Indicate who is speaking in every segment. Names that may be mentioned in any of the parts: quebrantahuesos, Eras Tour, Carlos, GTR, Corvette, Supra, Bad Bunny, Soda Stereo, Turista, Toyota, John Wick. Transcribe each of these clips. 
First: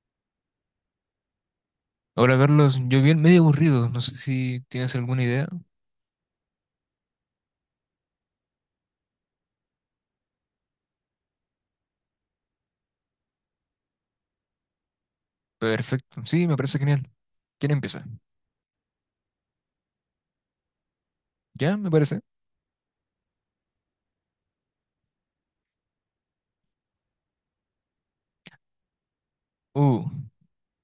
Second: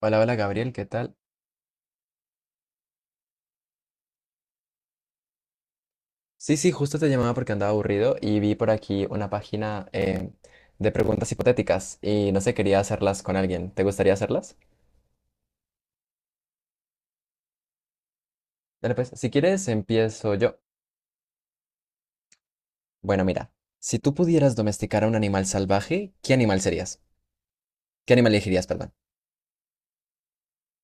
Speaker 1: Hola, hola Gabriel, ¿qué tal?
Speaker 2: Hola Carlos, yo bien medio aburrido, no sé si tienes alguna idea.
Speaker 1: Sí, sí, justo te llamaba porque andaba aburrido y vi por aquí una página de preguntas hipotéticas y no sé, quería hacerlas con alguien. ¿Te gustaría hacerlas?
Speaker 2: Perfecto, sí, me parece genial. ¿Quién empieza?
Speaker 1: Dale pues, si quieres empiezo yo.
Speaker 2: ¿Ya? Me parece.
Speaker 1: Bueno, mira, si tú pudieras domesticar a un animal salvaje, ¿qué animal serías? ¿Qué animal elegirías, perdón?
Speaker 2: Uh,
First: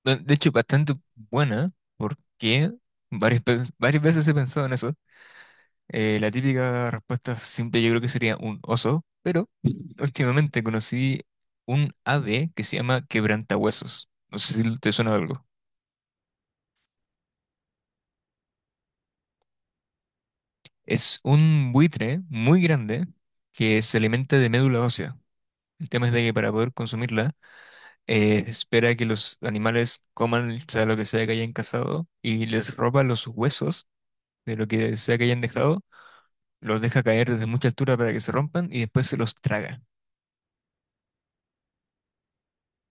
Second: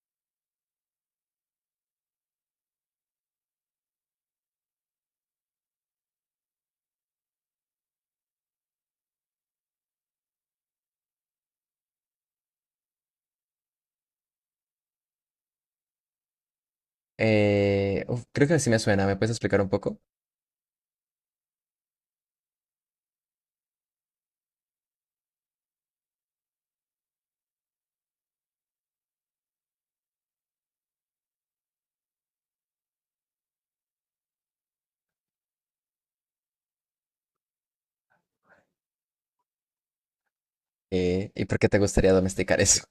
Speaker 2: de hecho, bastante buena, porque varias veces he pensado en eso. La típica respuesta simple yo creo que sería un oso, pero últimamente conocí un ave que se llama quebrantahuesos. No sé si te suena de algo.
Speaker 1: Uf, creo que sí me suena, ¿me puedes explicar un poco?
Speaker 2: Es un buitre muy grande que se alimenta de médula ósea. El tema es de que para poder consumirla, espera que los animales coman, o sea lo que sea que hayan cazado, y les roba los huesos de lo que sea que hayan dejado, los deja caer desde mucha altura para que se rompan y después se los traga.
Speaker 1: ¿Y por qué te gustaría domesticar eso?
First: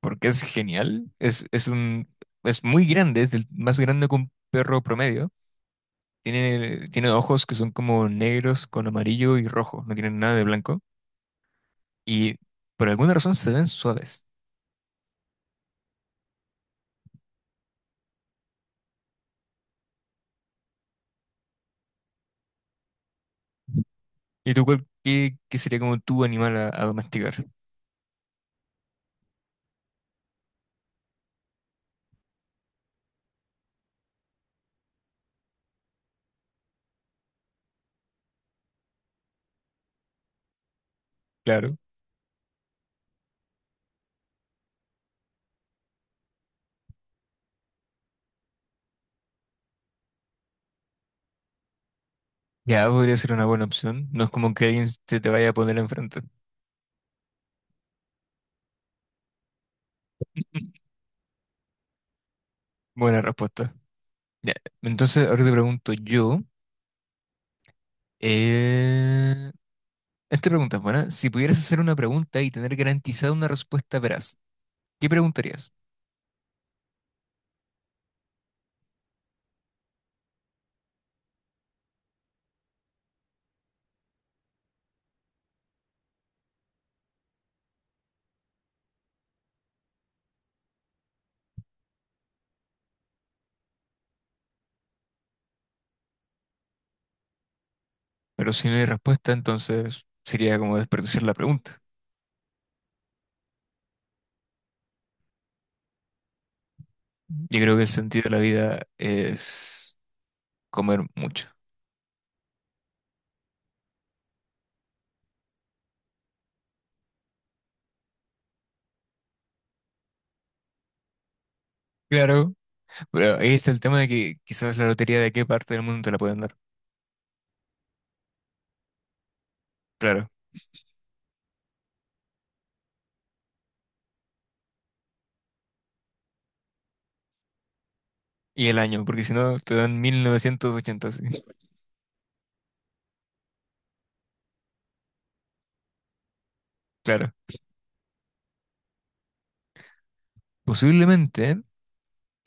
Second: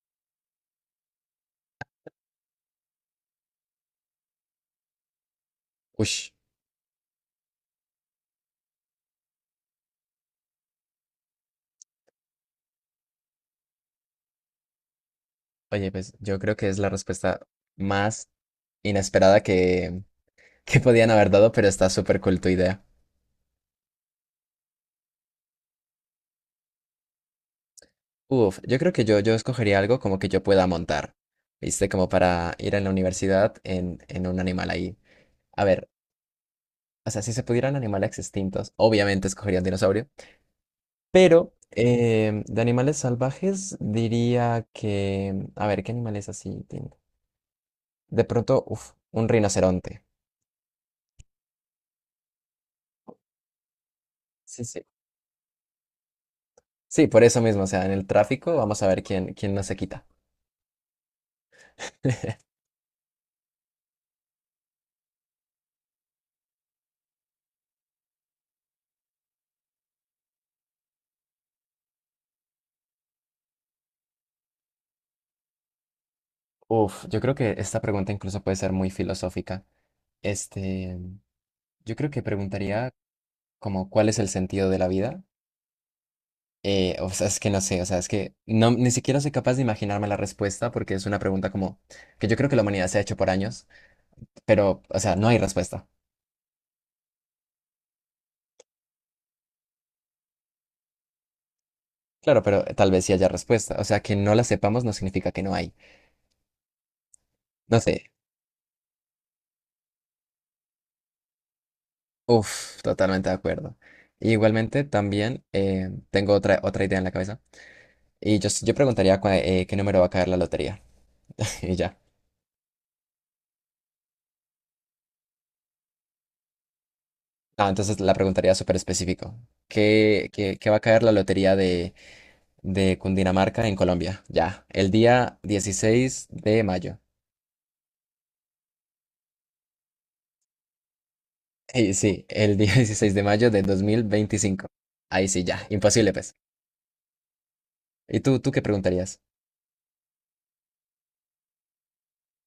Speaker 2: Porque es genial, es muy grande, es el más grande que un perro promedio.
Speaker 1: Ush,
Speaker 2: Tiene ojos que son como negros con amarillo y rojo, no tienen nada de blanco. Y por alguna razón se ven suaves.
Speaker 1: oye, pues yo creo que es la respuesta más inesperada que podían haber dado, pero está súper cool tu idea.
Speaker 2: ¿Y tú cuál, qué sería como tu animal a domesticar?
Speaker 1: Uf, yo creo que yo escogería algo como que yo pueda montar, ¿viste? Como para ir a la universidad en un animal ahí. A ver, o sea, si se pudieran animales extintos, obviamente escogería un dinosaurio, pero
Speaker 2: Claro.
Speaker 1: de animales salvajes diría que... A ver, ¿qué animales así tengo? De pronto, uf, un rinoceronte.
Speaker 2: Ya podría ser una buena opción. No es como
Speaker 1: Sí,
Speaker 2: que
Speaker 1: sí.
Speaker 2: alguien se te vaya a poner enfrente.
Speaker 1: Sí, por eso mismo, o sea, en el tráfico vamos a ver quién, quién no se quita.
Speaker 2: Buena respuesta. Ya, entonces ahora te pregunto yo. eh, Esta pregunta es buena. Si pudieras hacer una pregunta y tener garantizada una respuesta veraz, ¿qué preguntarías?
Speaker 1: Uf, yo creo que esta pregunta incluso puede ser muy filosófica. Este, yo creo que preguntaría como cuál es el sentido de la vida. O sea, es que no sé, o sea, es que no, ni siquiera soy capaz de imaginarme la respuesta porque es una pregunta como que yo creo que la humanidad se ha hecho por años, pero, o sea, no hay respuesta.
Speaker 2: Pero si no hay respuesta, entonces sería como desperdiciar la pregunta.
Speaker 1: Claro, pero tal vez sí haya respuesta. O sea, que no la sepamos no significa que no hay.
Speaker 2: Yo creo
Speaker 1: No
Speaker 2: que el
Speaker 1: sé.
Speaker 2: sentido de la vida es comer mucho.
Speaker 1: Uf, totalmente de acuerdo. Igualmente, también tengo otra idea en la cabeza. Yo preguntaría qué número va a caer la lotería. Y ya.
Speaker 2: Claro, pero ahí está el tema de que quizás la lotería de qué parte del mundo te la pueden dar.
Speaker 1: Ah, entonces la preguntaría súper específico. ¿Qué,
Speaker 2: Claro.
Speaker 1: qué va a caer la lotería de Cundinamarca en Colombia? Ya, el día 16 de mayo.
Speaker 2: Y el año, porque si no te dan 1980.
Speaker 1: Sí, sí, el día 16 de mayo de 2025. Ahí sí, ya, imposible, pues.
Speaker 2: Claro.
Speaker 1: ¿Y tú qué preguntarías?
Speaker 2: Posiblemente,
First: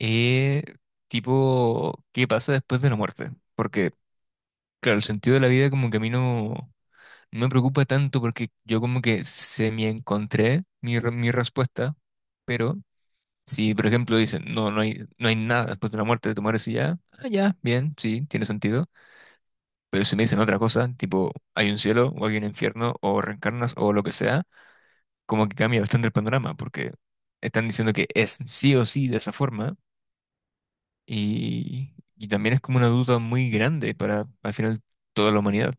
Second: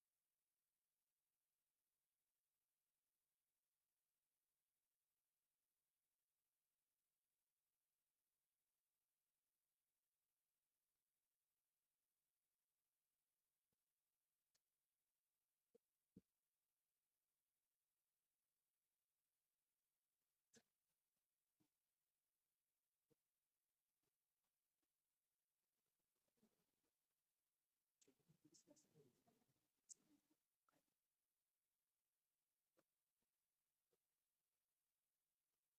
Speaker 2: eh, tipo, ¿qué pasa después de la muerte? Porque, claro, el sentido de la vida como que a mí no me preocupa tanto porque yo como que se me encontré mi respuesta, pero si, por ejemplo, dicen, no, no hay nada después de la muerte, de tu mueres y ya, ah, ya, bien, sí, tiene sentido. Pero si me dicen otra cosa, tipo, hay un cielo o hay un infierno o reencarnas o lo que sea, como que cambia bastante el panorama porque están diciendo que es sí o sí de esa forma. Y también es como una duda muy grande para al final toda la humanidad.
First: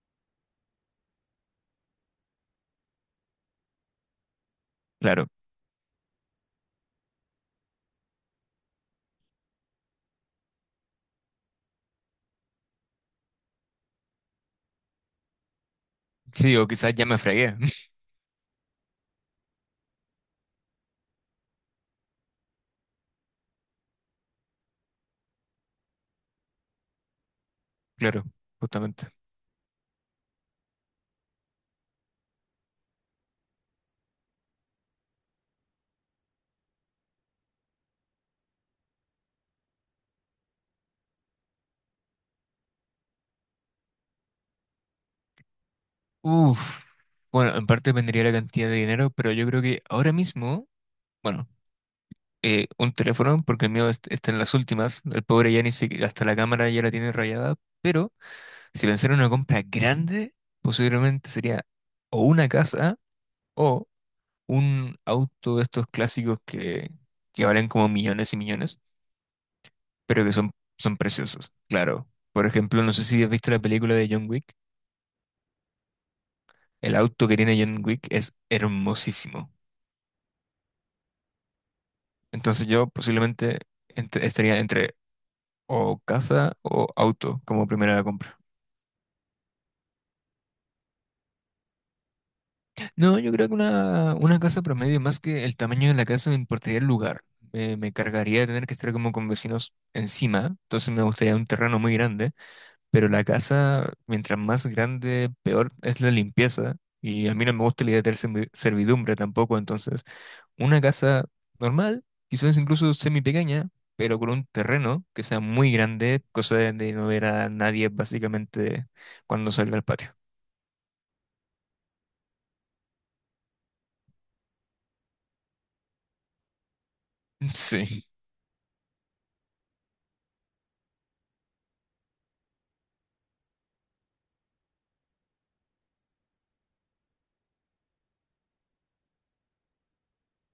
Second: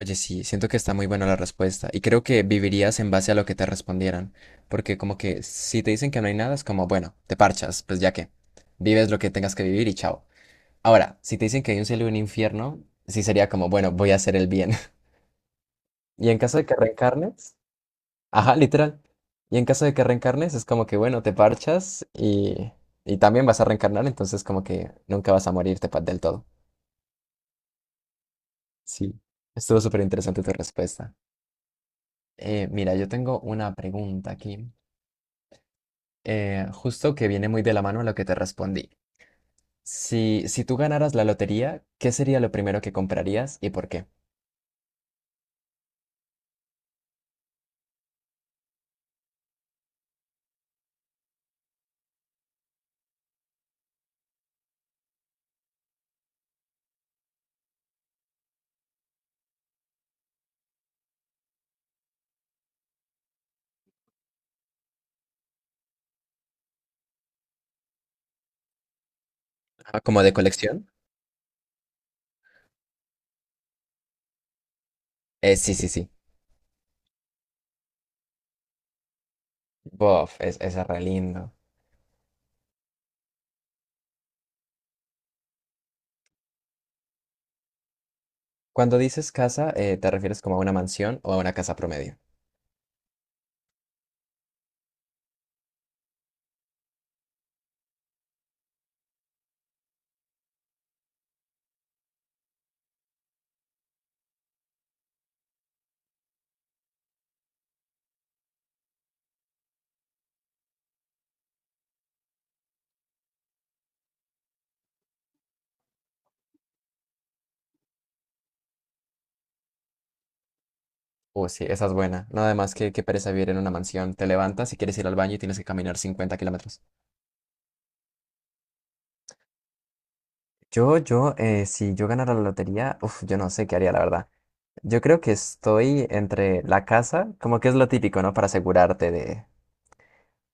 Speaker 1: Oye, sí, siento que está muy buena la respuesta y creo que vivirías en base a lo que te respondieran, porque como
Speaker 2: Claro.
Speaker 1: que si te dicen que no hay nada, es como, bueno, te parchas, pues ya que vives lo que tengas que vivir y chao. Ahora, si te dicen que hay un cielo y un infierno, sí sería como, bueno, voy a hacer el bien. Y en
Speaker 2: Sí,
Speaker 1: caso de
Speaker 2: o
Speaker 1: que
Speaker 2: quizás ya me
Speaker 1: reencarnes,
Speaker 2: fregué.
Speaker 1: ajá, literal. Y en caso de que reencarnes, es como que, bueno, te parchas y también vas a reencarnar, entonces como que nunca vas a morirte del todo.
Speaker 2: Claro, justamente.
Speaker 1: Sí, estuvo súper interesante tu respuesta. Mira, yo tengo una pregunta aquí, justo que viene muy de la mano a lo que te respondí. Si tú ganaras la lotería, ¿qué sería lo primero que comprarías y por qué?
Speaker 2: Uf. Bueno, en parte dependería la cantidad de dinero, pero yo creo que ahora mismo, bueno, un teléfono, porque el mío está en las últimas. El pobre ya ni siquiera, hasta la cámara ya la tiene rayada. Pero si pensara en una compra grande, posiblemente sería o una casa o un auto de estos clásicos que valen como millones y millones.
Speaker 1: Ah, ¿como
Speaker 2: Pero
Speaker 1: de
Speaker 2: que son,
Speaker 1: colección?
Speaker 2: son preciosos, claro. Por ejemplo, no sé si has visto la película de John Wick.
Speaker 1: Sí, sí, sí.
Speaker 2: El auto que tiene John Wick es hermosísimo.
Speaker 1: Bof, es re lindo.
Speaker 2: Entonces yo posiblemente estaría entre o casa o auto como primera compra.
Speaker 1: Cuando dices casa, ¿te refieres como a una mansión o a una casa promedio?
Speaker 2: No, yo creo que una casa promedio, más que el tamaño de la casa, me importaría el lugar. Me cargaría de tener que estar como con vecinos encima. Entonces me gustaría un terreno muy grande. Pero la casa, mientras más grande, peor es la limpieza. Y a mí no me gusta la idea de tener servidumbre tampoco. Entonces, una casa normal, quizás incluso semi pequeña, pero con un terreno que sea muy grande, cosa de no ver a nadie básicamente cuando salga al patio.
Speaker 1: Oh, sí, esa es buena. Nada además que pereza vivir en una mansión. Te levantas y quieres ir al baño y tienes que caminar 50 km.
Speaker 2: Sí.
Speaker 1: Si yo ganara la lotería, uf, yo no sé qué haría, la verdad. Yo creo que estoy entre la casa, como que es lo típico, ¿no? Para asegurarte de,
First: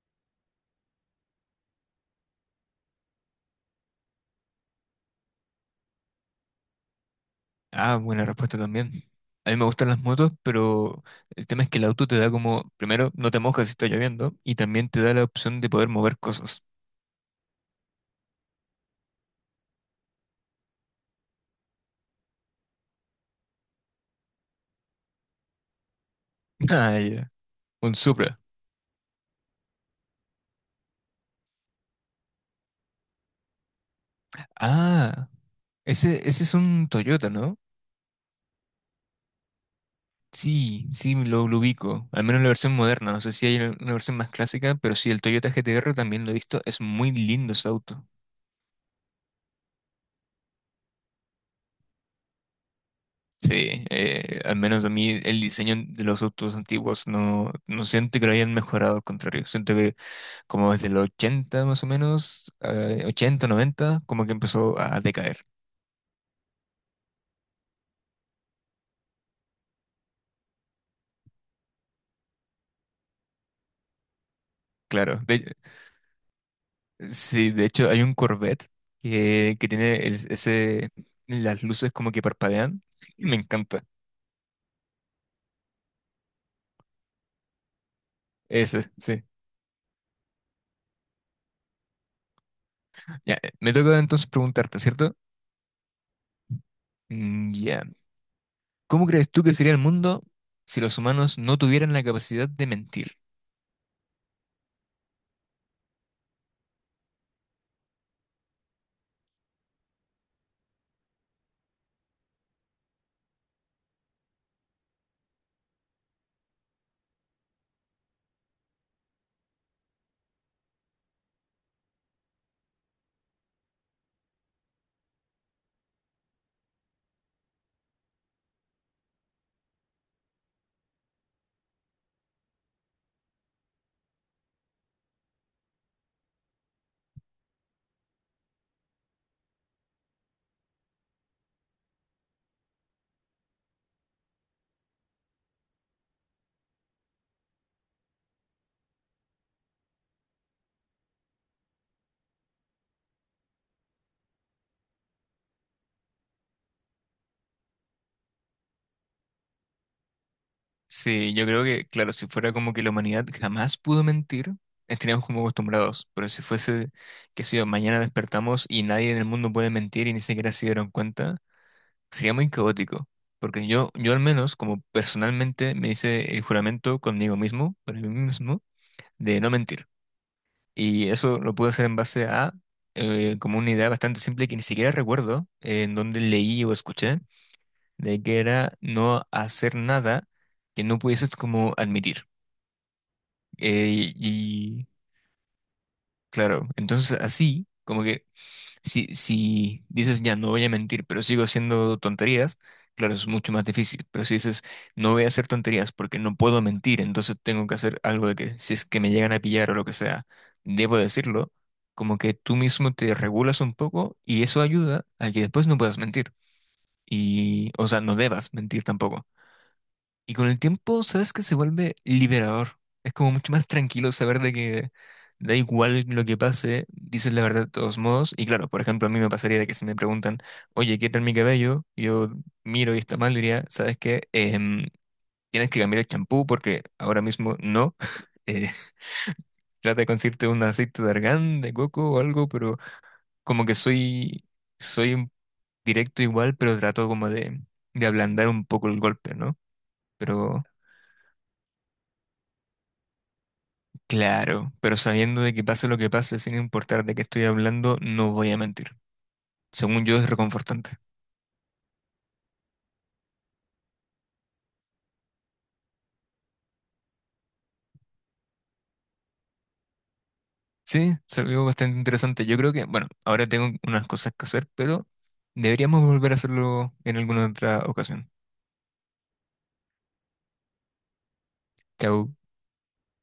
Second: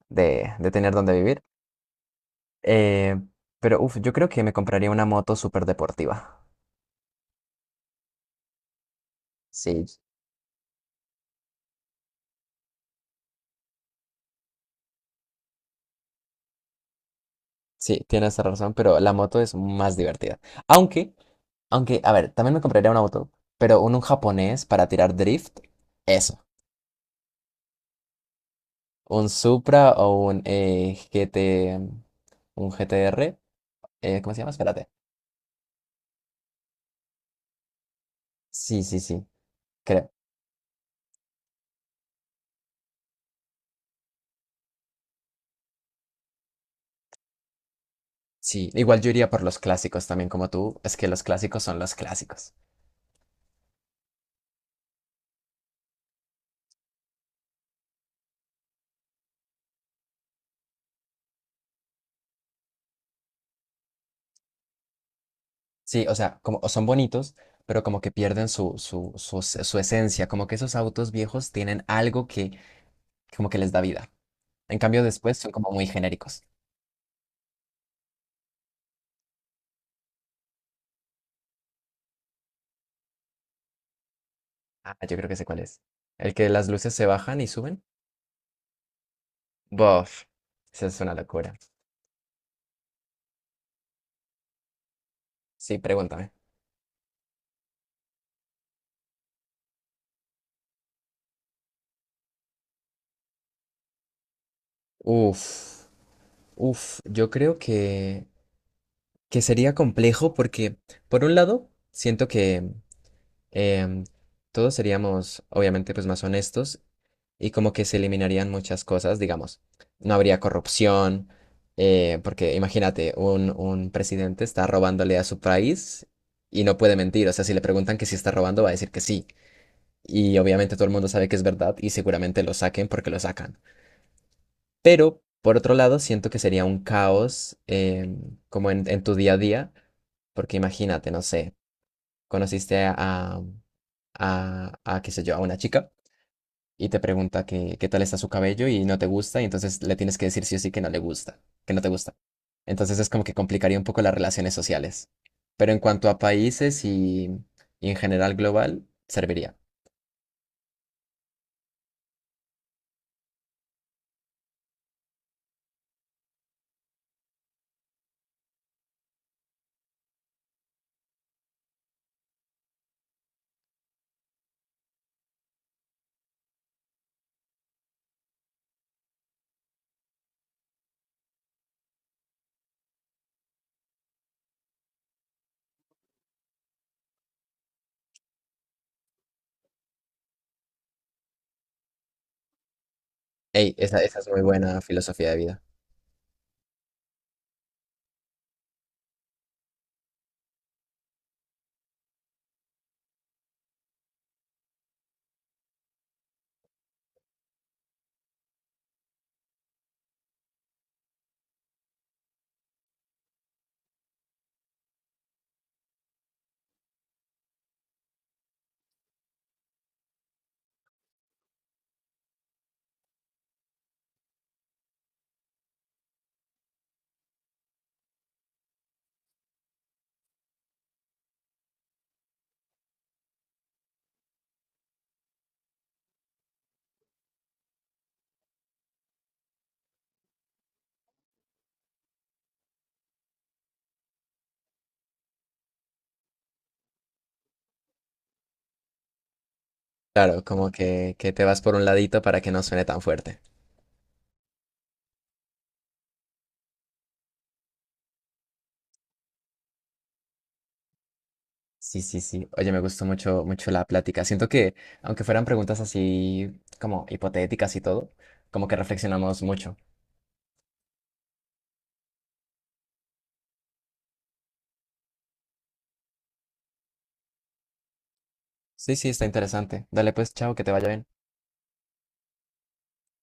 Speaker 1: de, de tener dónde vivir. Eh, pero, uf, yo creo que me compraría una moto súper deportiva.
Speaker 2: Ah, buena respuesta también. A mí me
Speaker 1: Sí,
Speaker 2: gustan las motos, pero el tema es que el auto te da como, primero, no te mojas si está lloviendo, y también te da la opción de poder mover cosas.
Speaker 1: sí, tienes razón, pero la moto es más divertida. Aunque, aunque, a ver, también me compraría una moto, pero un japonés para tirar drift. Eso.
Speaker 2: Ah, ya. Un Supra.
Speaker 1: Un Supra o un G T un G GTR, ¿cómo se llama? Espérate.
Speaker 2: Ah, ese es un Toyota, ¿no?
Speaker 1: Sí, sí, sí, creo.
Speaker 2: Sí, sí, lo ubico. Al menos la versión moderna. No sé si hay una versión más clásica, pero sí, el Toyota GTR también lo he visto. Es muy lindo ese auto.
Speaker 1: Sí, igual yo iría por los clásicos también como tú, es que los clásicos son los clásicos.
Speaker 2: Sí, al menos a mí el diseño de los autos antiguos no siento que lo hayan mejorado, al contrario. Siento que como desde los 80 más o menos, 80, 90, como que empezó a decaer.
Speaker 1: Sí, o sea, como o son bonitos, pero como que pierden su esencia, como que esos autos viejos tienen algo que como que les da vida. En cambio
Speaker 2: Claro.
Speaker 1: después son como muy genéricos.
Speaker 2: Sí, de hecho hay un Corvette que tiene ese, las luces como que parpadean. Y me encanta.
Speaker 1: Ah, yo creo que sé cuál es. El que las luces se bajan y suben.
Speaker 2: Ese, sí.
Speaker 1: Bof, esa es una locura.
Speaker 2: Ya, me toca entonces preguntarte, ¿cierto?
Speaker 1: Sí, pregúntame.
Speaker 2: Ya. ¿Cómo crees tú que sería el mundo si los humanos no tuvieran la capacidad de mentir?
Speaker 1: Uf. Uf, yo creo que sería complejo porque, por un lado, siento que em, todos seríamos, obviamente, pues más honestos y como que se eliminarían muchas cosas, digamos. No habría corrupción, porque imagínate, un presidente está robándole a su país y no puede mentir. O sea, si le preguntan que si está robando, va a decir que sí. Y obviamente todo el mundo sabe que es verdad y seguramente lo saquen porque lo sacan. Pero, por otro lado, siento que sería un caos como en tu día a día, porque imagínate, no sé, conociste a, qué sé yo, a una chica y te pregunta que, qué tal está su cabello y no te gusta, y entonces le tienes que decir sí o sí que no le gusta, que no te gusta. Entonces es como que complicaría un poco las relaciones sociales. Pero en cuanto a países y en general global, serviría.
Speaker 2: Sí, yo creo que, claro, si fuera como que la humanidad jamás pudo mentir, estaríamos como acostumbrados. Pero si fuese, qué sé yo, mañana despertamos y nadie en el mundo puede mentir y ni siquiera se dieron cuenta, sería muy caótico. Porque yo al menos, como personalmente, me hice el juramento conmigo mismo, para mí mismo, de no mentir. Y eso lo pude hacer en base a como una idea bastante simple que ni siquiera recuerdo en dónde leí o escuché, de que era no hacer nada que no pudieses como admitir.
Speaker 1: Ey, esa, esa es muy buena
Speaker 2: Y
Speaker 1: filosofía de vida.
Speaker 2: claro, entonces así, como que si, si dices, ya no voy a mentir, pero sigo haciendo tonterías, claro, es mucho más difícil. Pero si dices, no voy a hacer tonterías porque no puedo mentir, entonces tengo que hacer algo de que, si es que me llegan a pillar o lo que sea, debo decirlo, como que tú mismo te regulas un poco y eso ayuda a que después no puedas mentir. Y, o sea, no debas mentir tampoco. Y con el tiempo, sabes que se vuelve liberador. Es como mucho más tranquilo saber de que da igual lo que pase, dices la verdad de todos modos. Y claro, por ejemplo, a mí me pasaría de que si me preguntan, oye, ¿qué tal mi cabello? Yo miro y está mal, diría, ¿sabes qué? Tienes que cambiar el champú porque ahora mismo no. Eh, trata de conseguirte un aceite de argán, de coco o algo, pero como que soy directo igual, pero trato como de ablandar un poco el golpe, ¿no?
Speaker 1: Claro,
Speaker 2: Pero...
Speaker 1: como que te vas por un ladito para que no suene tan fuerte.
Speaker 2: Claro, pero sabiendo de que pase lo que pase, sin importar de qué estoy hablando, no voy a mentir. Según yo, es reconfortante.
Speaker 1: Sí, sí, sí. Oye, me gustó mucho, mucho la plática. Siento que, aunque fueran preguntas así como hipotéticas y todo, como que reflexionamos mucho.
Speaker 2: Sí, es algo bastante interesante. Yo creo que, bueno, ahora tengo unas cosas que hacer, pero deberíamos volver a hacerlo en alguna otra ocasión.
Speaker 1: Sí, sí, está interesante. Dale pues, chao, que te vaya bien.
Speaker 2: Chao.